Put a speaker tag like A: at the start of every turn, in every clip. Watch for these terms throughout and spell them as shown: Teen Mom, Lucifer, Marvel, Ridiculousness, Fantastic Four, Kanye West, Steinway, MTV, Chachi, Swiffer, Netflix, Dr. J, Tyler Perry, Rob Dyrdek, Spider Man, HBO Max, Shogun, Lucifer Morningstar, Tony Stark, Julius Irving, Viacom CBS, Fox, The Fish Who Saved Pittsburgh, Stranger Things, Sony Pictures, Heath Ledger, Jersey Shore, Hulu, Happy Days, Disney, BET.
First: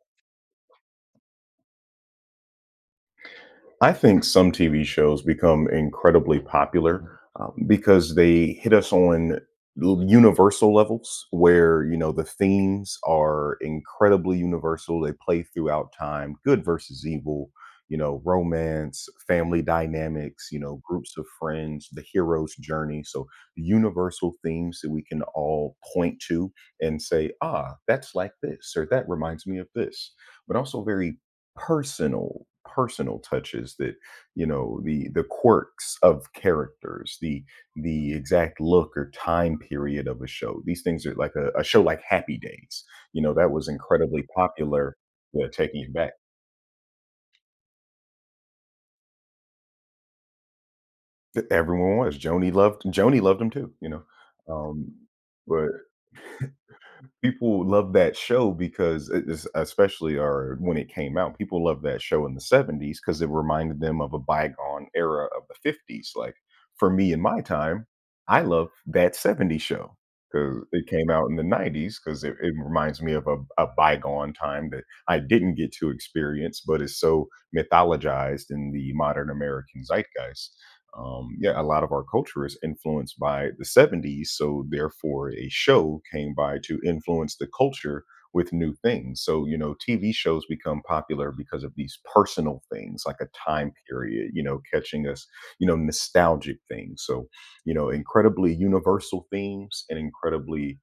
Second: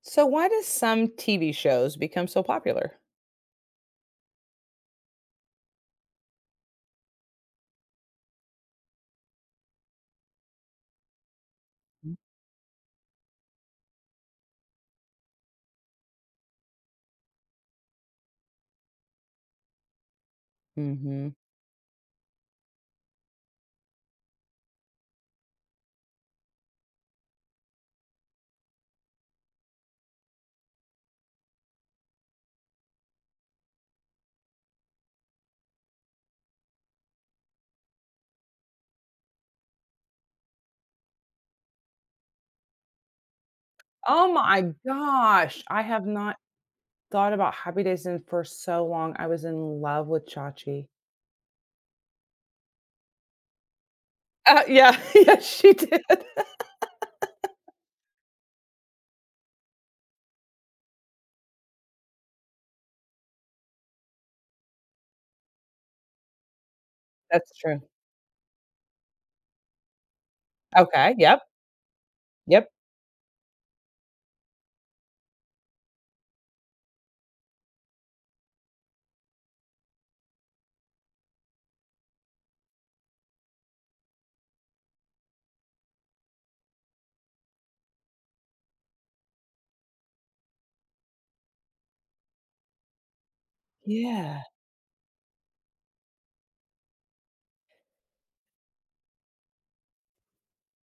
A: So why does some TV shows become so popular?
B: I think some TV shows become incredibly popular because they hit us on universal levels where, you know, the themes are incredibly universal. They play throughout time, good versus evil, you know, romance, family dynamics, you know, groups of
A: Mhm.
B: friends, the hero's journey. So, universal themes that we can all point to and say, ah, that's like this, or that reminds me of this, but also very personal touches that, you know, the quirks of characters, the exact look or time period of a show. These things are like a show like Happy Days, you know, that was incredibly
A: Oh my
B: popular. Yeah,
A: gosh,
B: taking
A: I
B: it
A: have
B: back.
A: not thought about Happy Days in for so long. I was in love with Chachi.
B: Everyone was, Joni loved, Joni loved him too, you know.
A: Uh,
B: Um
A: yeah, yes,
B: but
A: she did.
B: People love that show because it is, especially, or when it came out, people loved that show in the 70s because it reminded them of a bygone era of the 50s. Like, for me in my
A: That's true.
B: time, I love That 70s Show because it came
A: Okay,
B: out in
A: yep,
B: the 90s because it
A: yep.
B: reminds me of a bygone time that I didn't get to experience, but is so mythologized in the modern American zeitgeist. Yeah, a lot of our culture is influenced by the 70s. So, therefore, a show came by to influence the culture with new things. So, you know, TV shows become popular because of these personal things, like a time period, you
A: Yeah.
B: know, catching us, you know, nostalgic things. So, you know, incredibly universal themes and incredibly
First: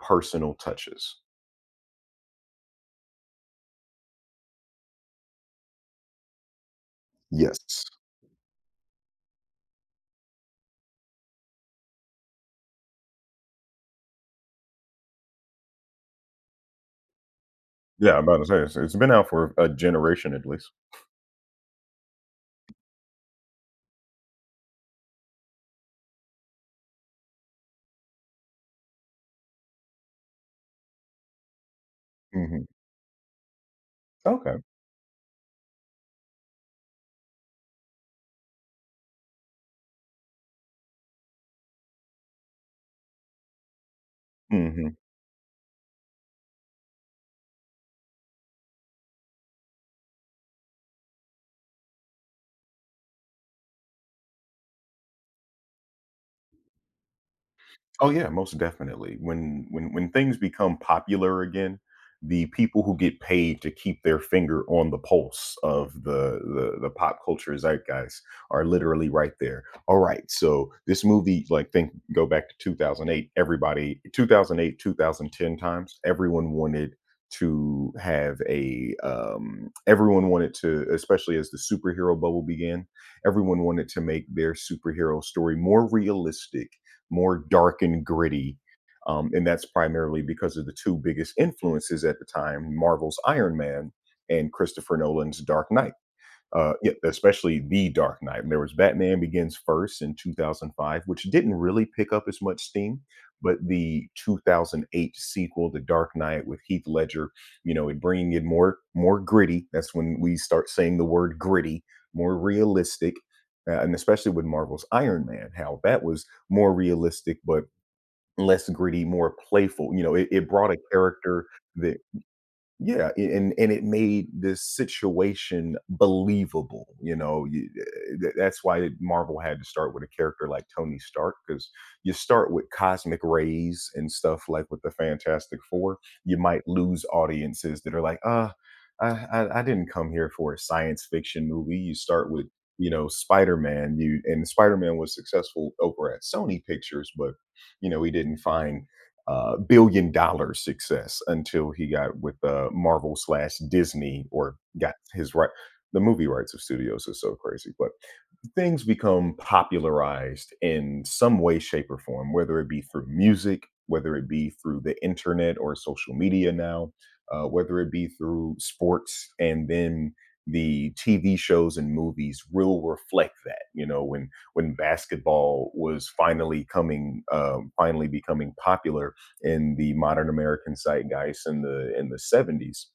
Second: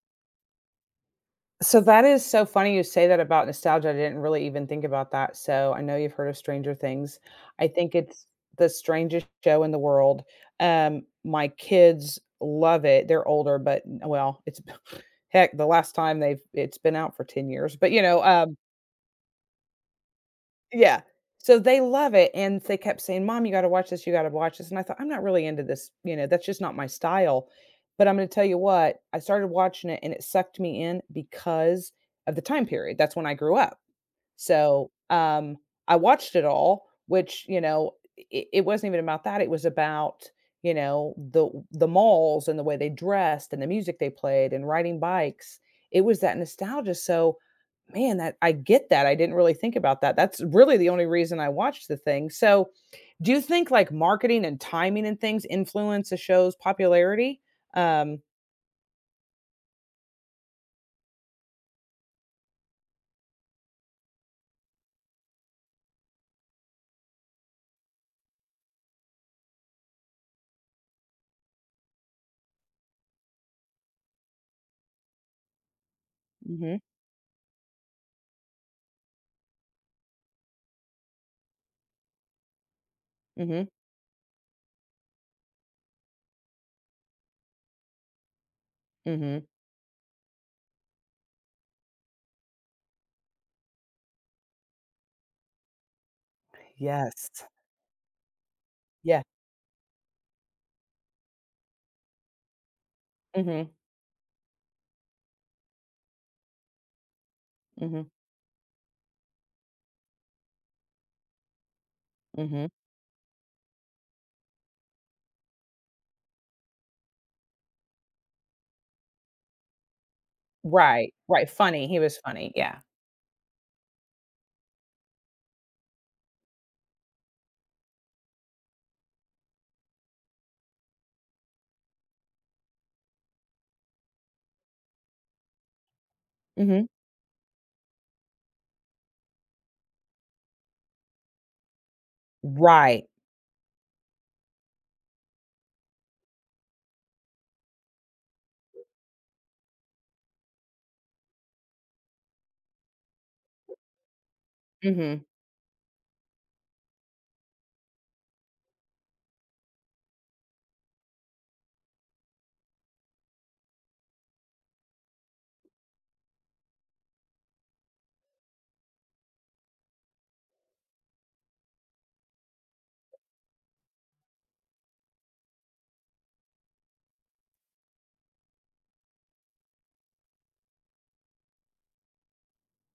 B: personal touches.
A: So that is so funny you say that about nostalgia. I didn't really even think about that. So I know you've heard of Stranger Things. I
B: Yes.
A: think it's the strangest show in the world. My kids love it. They're older, but well, it's heck, the last time they've it's been out for 10 years. But
B: Yeah, I'm about to say it's, it's been out for a generation at least.
A: yeah. So they love it, and they kept saying, "Mom, you gotta watch this, you gotta watch this," and I thought, "I'm not really into this, you know, that's just not my style." But I'm gonna tell you what, I started watching it and it sucked me in because of the
B: Hmm.
A: time period. That's when I grew up.
B: Okay.
A: So, um, I watched it all, which, you know, it wasn't even about that, it was about, you know, the malls and the way they dressed and the music they played and
B: Mm-hmm.
A: riding bikes. It was that nostalgia, so man, that I get that. I didn't really think about that. That's really the only reason I watched the thing. So, do you think like marketing and timing and things influence a show's popularity?
B: Oh
A: Um,
B: yeah, most definitely. When things become popular again, the people who get paid to keep their finger on the pulse of the pop culture zeitgeist are literally right there. All right, so this movie, like, think, go back to 2008. Everybody, 2008, 2010 times, everyone
A: mhm,
B: wanted to have a everyone wanted to, especially as the superhero bubble began, everyone
A: mhm,
B: wanted to make their superhero story more realistic, more dark and gritty. And
A: mhm.
B: that's primarily because of the two biggest influences at the time, Marvel's Iron Man and Christopher Nolan's Dark Knight. Yeah,
A: Yes.
B: especially the Dark Knight. And there was Batman
A: Yeah.
B: Begins first in 2005, which didn't really pick up as much steam, but
A: Mhm,
B: the 2008 sequel, The Dark Knight with Heath Ledger, you know, it
A: mhm,
B: bringing it more gritty. That's when we start saying the word gritty, more
A: mhm.
B: realistic, and especially with Marvel's Iron Man, how that was more realistic but less gritty, more playful. You know, it brought a
A: Right,
B: character.
A: right. Funny. He was funny. Yeah.
B: Yeah, and it made this situation believable. You know, you, that's why Marvel had to start with a character like Tony Stark because you start with cosmic rays and stuff like with the Fantastic Four, you might
A: Mhm.
B: lose audiences that are like, I didn't come here for a science fiction movie. You start with, you
A: Right.
B: know, Spider Man. You and Spider Man was successful over at Sony Pictures, but you know he didn't find billion-dollar success until he got with Marvel slash Disney, or got
A: Mhm,
B: his right. The movie rights of studios is so crazy, but things become popularized in some way, shape, or form, whether it be through music, whether it be through the internet or social media now, whether it be through sports, and then the TV shows and movies will reflect that. You know, when basketball was finally coming, finally becoming popular in the modern American zeitgeist in the 70s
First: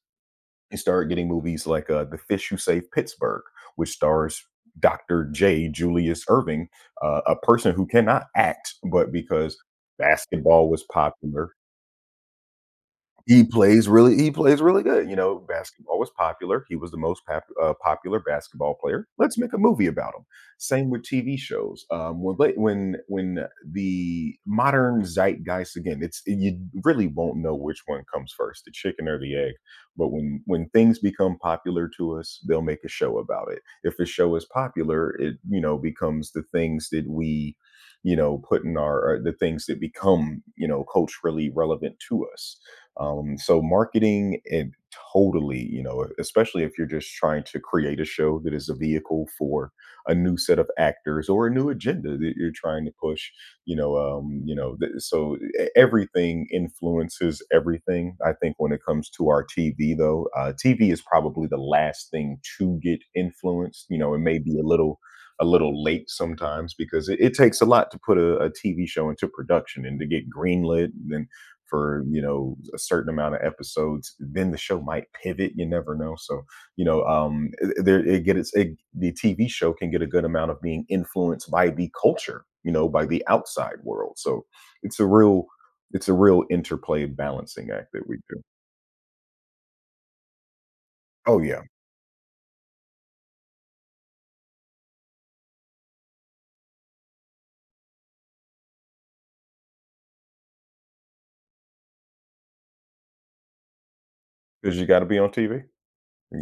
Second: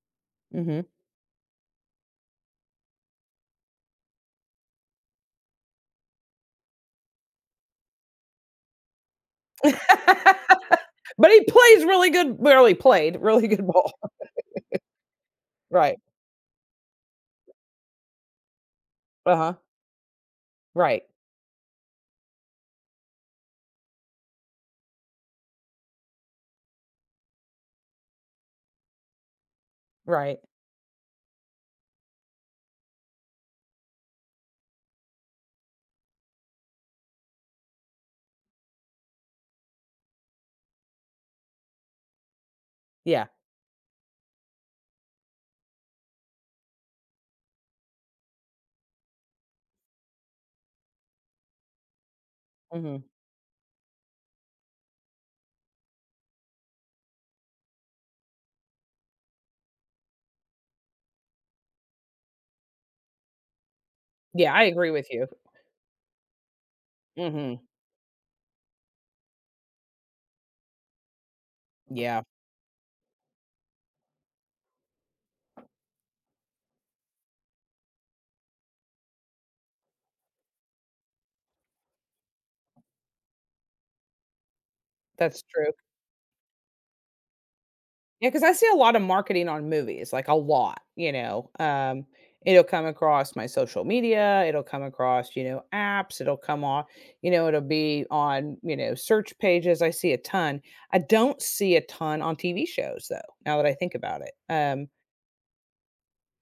B: and
A: mhm.
B: started getting movies like The Fish Who Saved Pittsburgh, which stars Dr. J. Julius Irving, a person who cannot act, but because basketball was
A: But he
B: popular,
A: plays really played really good ball.
B: he plays really good, you know, basketball
A: Right.
B: was popular, he was the most popular basketball player, let's make
A: Uh-huh.
B: a movie about him. Same
A: Right,
B: with TV shows, when late when the modern zeitgeist again, it's, you really won't know which one comes first, the chicken or the egg, but
A: right.
B: when things become popular to us, they'll make a show about it. If a show is popular, it, you know, becomes the things that we, you know, put in our, or the things that become, you know, culturally relevant to us.
A: Yeah.
B: So marketing and, totally, you know, especially if you're just trying to create a show that is a vehicle for a new set of actors or a new agenda that you're trying to
A: Mhm.
B: push, you know, so everything influences everything. I think when it comes to our TV though, TV is probably the last thing to get influenced. You know, it may
A: Yeah,
B: be a
A: I agree with you.
B: little late sometimes because it takes
A: Mhm.
B: a lot to put a, TV show into production and to get greenlit and for, you
A: Yeah,
B: know, a certain amount of episodes, then the show might pivot, you never know, so, you know, there, the TV show can get a good amount of being influenced by the culture, you know, by the outside world, so it's a
A: that's
B: real
A: true.
B: it's a real interplay, balancing act that we
A: Yeah,
B: do.
A: because I see a lot of marketing on movies, like a lot,
B: Oh yeah,
A: it'll come across my social media, it'll come across, you know, apps, it'll come on, you know, it'll be on, you know, search pages. I see a ton. I don't see a ton on TV shows though, now that I think about it.
B: because you got to be on TV.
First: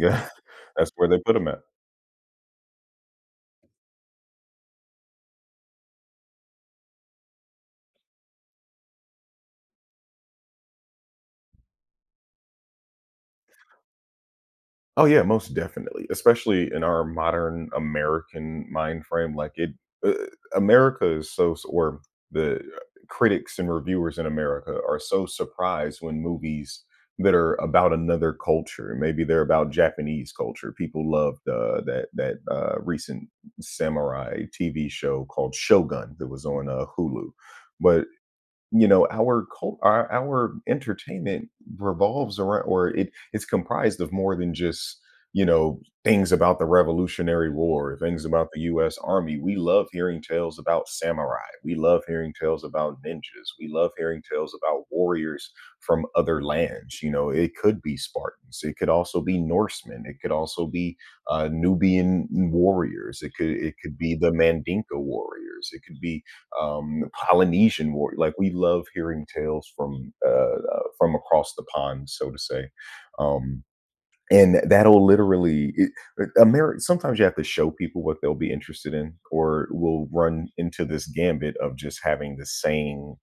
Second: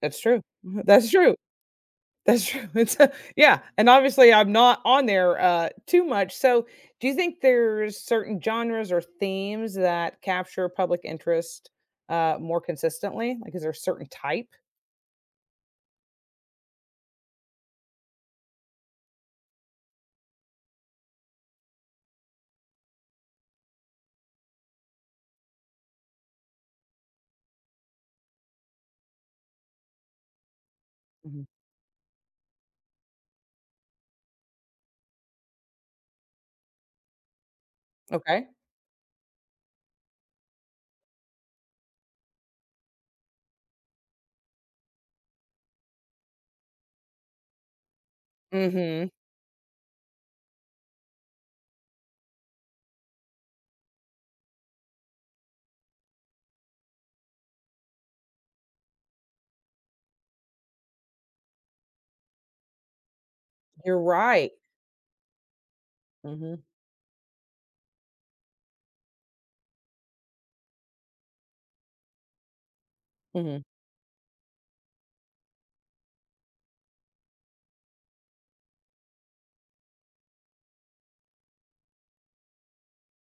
A: That's true.
B: that's where
A: That's
B: they put
A: true.
B: them at.
A: That's true. It's a yeah, and obviously I'm not on there, too much, so do you think there's certain genres or themes that capture public interest, more consistently? Like, is there a certain type?
B: Oh yeah, most definitely, especially in our modern American mind frame. Like, it, uh, America is so, or the critics and reviewers in America are so surprised when movies that are about another culture, maybe they're about Japanese culture. People
A: Mhm.
B: loved that that recent samurai TV show called Shogun that was on Hulu, but
A: Okay.
B: you know, our entertainment revolves around, or it's comprised of more than just, you know, things about the Revolutionary War, things about the U.S.
A: Mhm.
B: Army. We love hearing tales about samurai. We love hearing tales about ninjas. We love hearing tales about warriors from other lands. You know, it could be Spartans. It could also be Norsemen. It could also be Nubian warriors. It could
A: You're
B: be the
A: right.
B: Mandinka warriors. It could be
A: Mhm,
B: Polynesian war. Like, we love hearing tales from across the pond, so to say.
A: mhm.
B: Um, and that'll literally, it, America, sometimes you have to show people what they'll be interested in, or we'll run into this gambit of just having the same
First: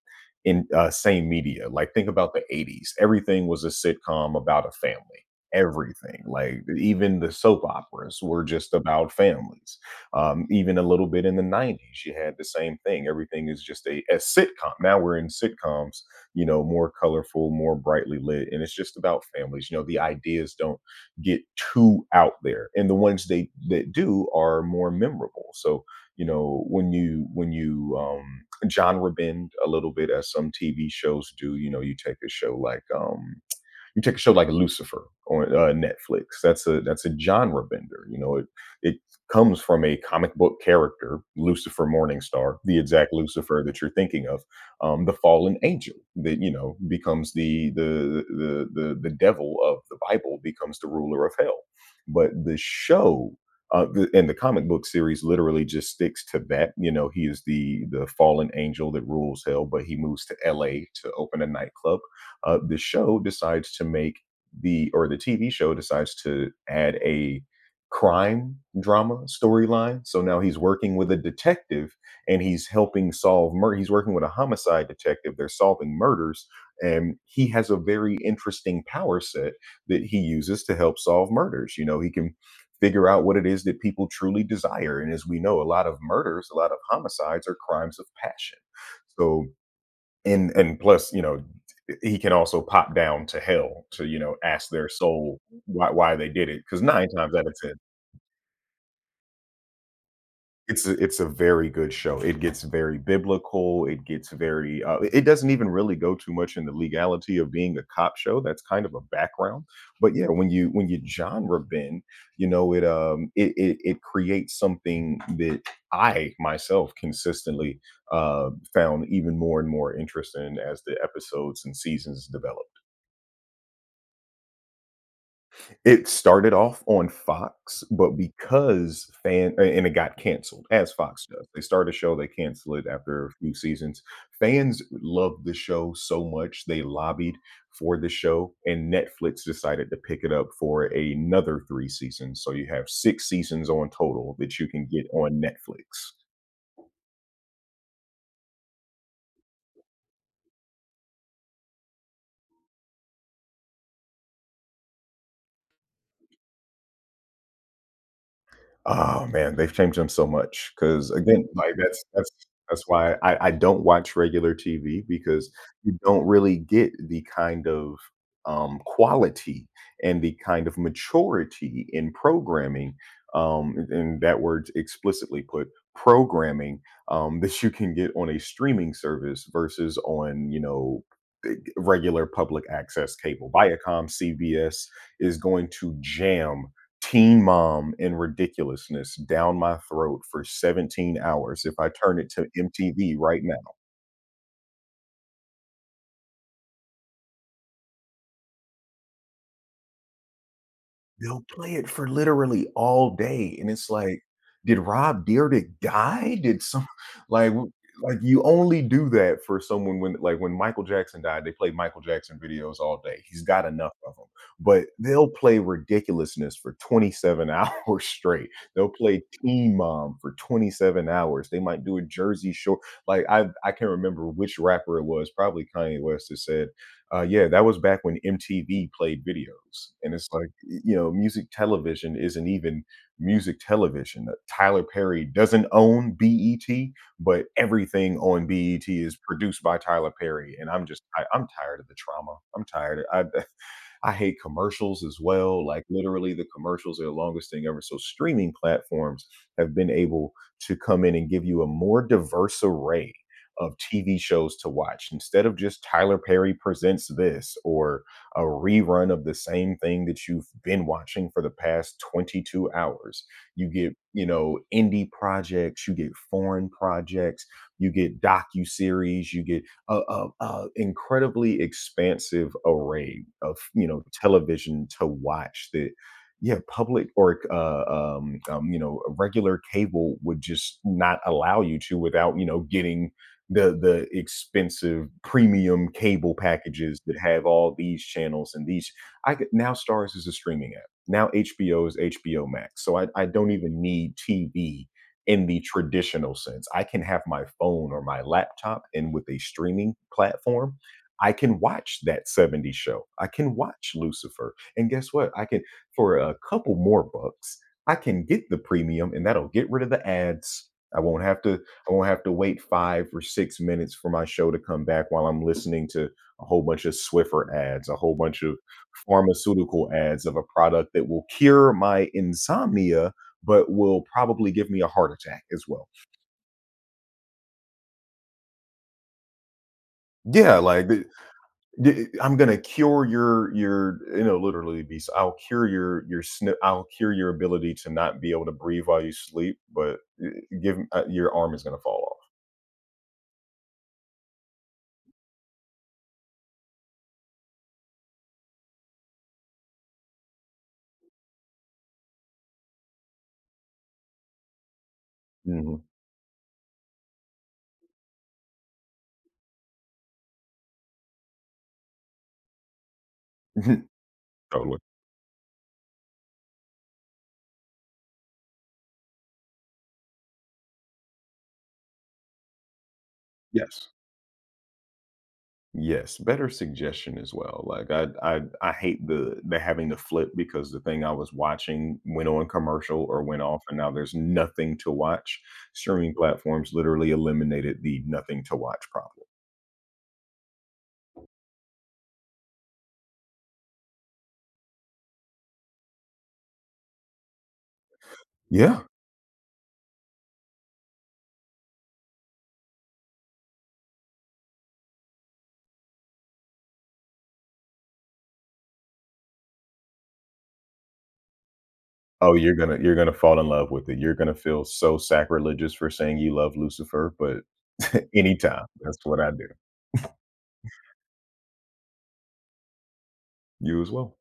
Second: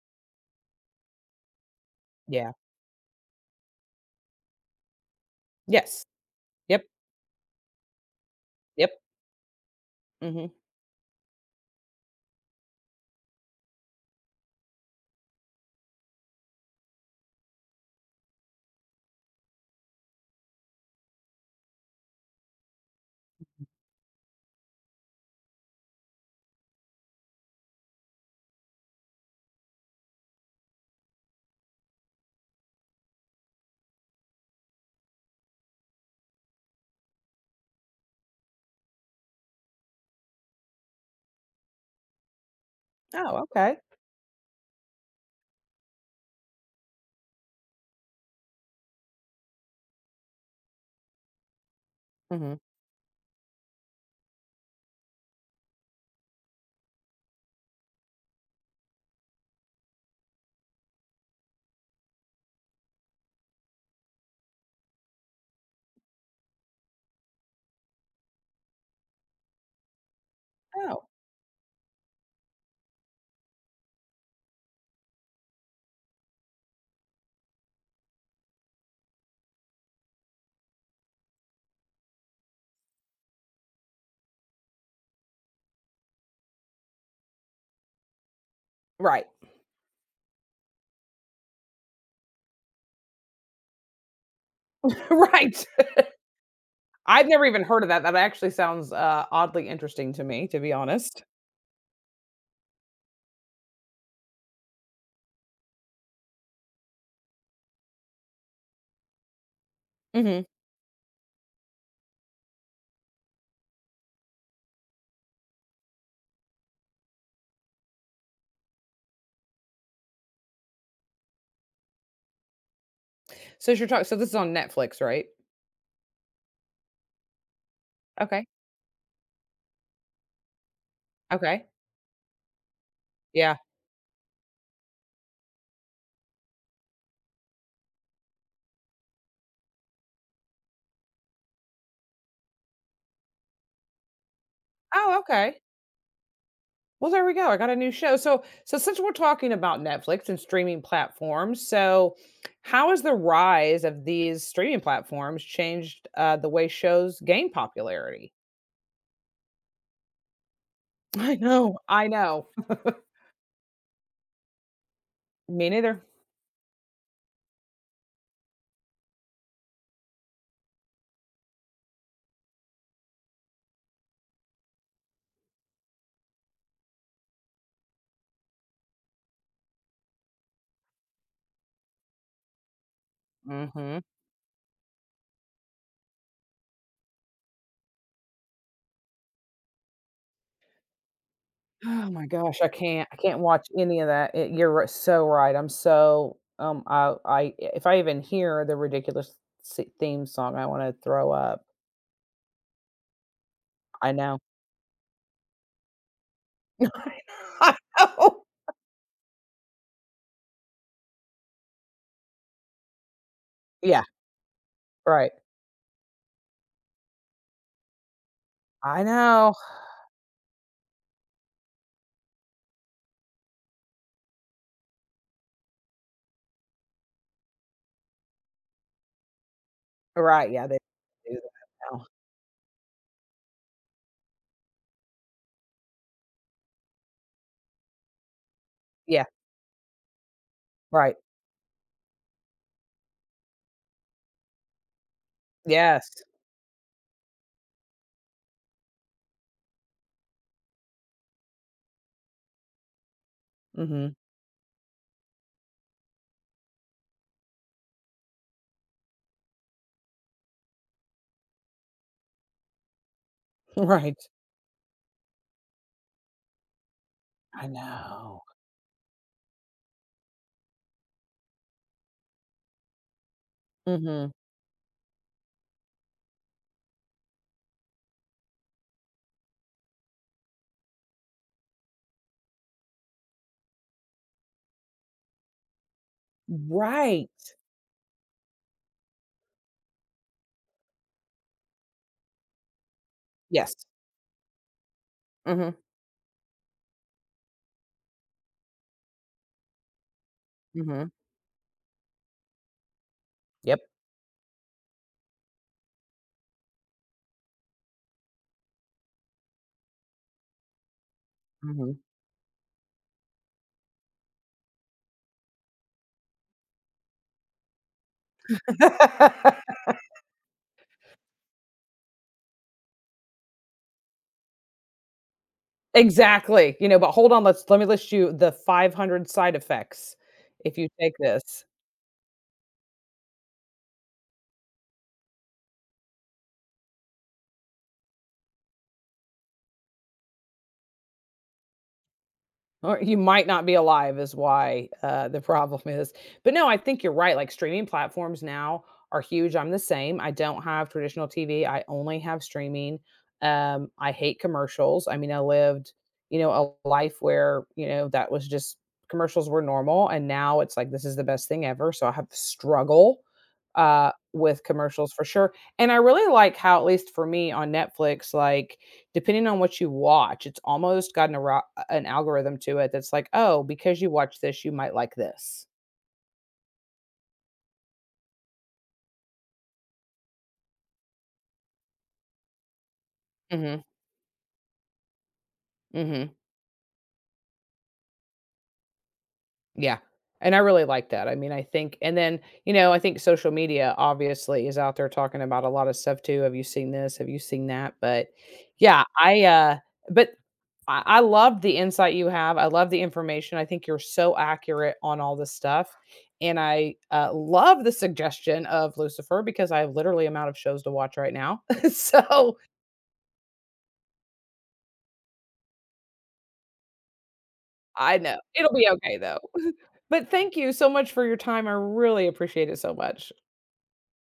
B: in same media. Like, think about the
A: Yeah.
B: 80s, everything was a sitcom about a family,
A: Yes.
B: everything, like
A: Yep,
B: even the soap operas were just
A: yep.
B: about families,
A: Mhm.
B: even a little bit in the 90s you had the same thing, everything is just a sitcom. Now we're in sitcoms, you know, more colorful, more brightly lit, and it's just about families. You know, the ideas don't get too out there, and the ones they that do are more memorable. So, you know, when you genre bend a little bit as some TV shows do, you know, you take a show like Lucifer on Netflix. That's a genre bender. You know, it comes from a comic book character, Lucifer Morningstar, the exact
A: Oh,
B: Lucifer
A: okay.
B: that you're thinking of, the fallen angel that, you know, becomes the devil of the Bible, becomes the ruler of hell. But the
A: Mhm.
B: show, and the comic book series literally just sticks to that. You know, he is the fallen angel that rules hell, but he moves to L.A. to open a nightclub. uh, the show decides to make the TV show decides to add a crime drama storyline. So now he's working
A: Oh,
B: with a detective, and he's helping solve murder. He's working with a homicide detective. They're solving murders. And he has a very interesting power set that he uses to help solve murders. You know, he can figure out what it is that people truly desire. And as we know, a lot of murders, a lot of homicides are crimes of passion.
A: right.
B: So, and plus, you know, he can also pop down to hell to, you know, ask their soul
A: Right.
B: why they did it, because 9
A: I've
B: times
A: never
B: out of
A: even
B: 10,
A: heard of that. That actually sounds, oddly interesting to me, to be
B: it's a, it's
A: honest.
B: a very good show. It gets very biblical, it gets very, uh, it doesn't even really go too much in the legality of being a cop show, that's kind of a background, but yeah,
A: Mhm.
B: when you genre bend, you know, it, it creates something that I myself consistently, found even more and more interesting as the episodes and seasons develop.
A: So you're talking. So this is on Netflix, right?
B: It started off on Fox, but
A: Okay.
B: because fan, and it got canceled, as Fox does. They
A: Okay.
B: start a show, they cancel it after a few
A: Yeah.
B: seasons. Fans loved the show so much, they lobbied for the show, and Netflix decided to pick it up for another 3 seasons, so you have 6 seasons on total that you can get
A: Oh,
B: on
A: okay.
B: Netflix.
A: Well, there we go. I got a new show. So, so since we're talking about Netflix and streaming platforms, so how has the rise of these streaming platforms changed the way shows gain popularity?
B: Oh, man, they've changed them so much. Because,
A: I
B: again, like,
A: know.
B: that's
A: I
B: that's
A: know.
B: that's why I don't watch regular TV because
A: Me
B: you
A: neither.
B: don't really get the kind of, quality and the kind of maturity in programming, and that word's explicitly put, programming, that you can get on a streaming service versus on, you know, regular public access cable.
A: Hmm.
B: Viacom CBS is going to jam Teen Mom and Ridiculousness down my throat for 17 hours if I
A: Oh
B: turn
A: my
B: it to
A: gosh, I can't.
B: MTV
A: I can't
B: right now.
A: watch any of that. You're so right. I if I even hear the theme song, I want to throw
B: They'll
A: up.
B: play it for literally all day, and it's
A: I
B: like,
A: know.
B: "Did Rob Dyrdek die? Did some" like w
A: I
B: like, you
A: know.
B: only do that for someone when, like, when Michael Jackson died, they played Michael Jackson videos all day, he's got enough
A: Yeah,
B: of them, but they'll
A: right.
B: play ridiculousness for 27 hours straight, they'll
A: I
B: play
A: know.
B: Teen Mom for 27 hours, they might do a Jersey Shore. Like, I can't remember which rapper it was, probably Kanye West, that said yeah, that was back when MTV played videos, and it's like,
A: Right, yeah, they
B: you know,
A: do
B: music
A: that now.
B: television isn't even music television. Tyler Perry doesn't own BET, but everything on BET is
A: Yeah,
B: produced by Tyler Perry, and I'm just
A: right.
B: I, I'm tired of the trauma. I'm tired. I I hate commercials as well. Like,
A: Yes.
B: literally, the commercials are the longest thing ever. So streaming platforms have been able to come in and give you a more diverse array of
A: Mhm.
B: TV shows to watch instead of just Tyler Perry presents this, or a rerun of the same thing that you've been watching for the past 22 hours. You get,
A: Right.
B: you know, indie projects, you get foreign projects,
A: I
B: you get
A: know.
B: docu series, you get a incredibly expansive array of, you know,
A: Mhm.
B: television to watch that, yeah, public or you know, regular cable would just not allow you to without, you know, getting the expensive premium cable packages that
A: Right.
B: have all these channels and these I could now. Stars is a streaming app. Now HBO is HBO Max. So I don't
A: Yes.
B: even need TV in the
A: Mhm,
B: traditional sense. I can have my phone or my laptop, and with a streaming platform,
A: mhm.
B: I can watch That 70 Show. I can
A: Yep.
B: watch Lucifer. And guess what? I can, for a couple more bucks, I can get the premium and that'll get rid of the ads. I won't have to I
A: Mhm.
B: won't have to wait 5 or 6 minutes for my show to come back while I'm listening to a whole bunch of Swiffer ads, a whole bunch of pharmaceutical ads of a product that will cure my insomnia, but will probably give me a heart attack as well.
A: Exactly, you know, but hold on, let me list you the 500 side effects
B: Yeah,
A: if you
B: like,
A: take this.
B: I'm gonna cure your you know literally be I I'll cure your snip I'll cure your ability to not be able to breathe while you sleep, but uh, give, your arm is gonna fall off.
A: Or you might not be alive is why, the problem is. But no, I think you're right, like, streaming platforms now are huge. I'm the same, I don't have traditional TV, I only have streaming. I hate commercials, I mean, I
B: Hmm.
A: lived, you know, a life where, you know, that was just commercials were normal, and now it's like, this is the best thing ever, so I have to struggle, with
B: Totally.
A: commercials for sure. And I really like how, at least for me on Netflix, like, depending on what you watch, it's almost gotten a an algorithm to it that's like, "Oh,
B: Yes.
A: because you watch this, you might like this."
B: Yes, better suggestion as well. Like, I hate the having to flip because the thing I was watching went on commercial or went off and
A: Mhm,
B: now there's nothing to watch. Streaming
A: mhm.
B: platforms literally eliminated the nothing to watch problem.
A: Yeah, and I really like that. I mean, I think and then, you know, I think social media obviously is out there talking about a lot of stuff too. Have you seen this? Have you seen that? But
B: Yeah.
A: yeah, but I love the insight you have. I love the information. I think you're so accurate on all this stuff. And I, love the suggestion of Lucifer because I have literally amount of shows to watch right now.
B: Oh, you're
A: So
B: gonna you're gonna fall in love with it. You're gonna feel so sacrilegious for saying you love Lucifer, but
A: I know.
B: anytime.
A: It'll be
B: That's
A: okay
B: what I
A: though.
B: do.
A: But thank you so much for your time. I really appreciate it so much.
B: You as well.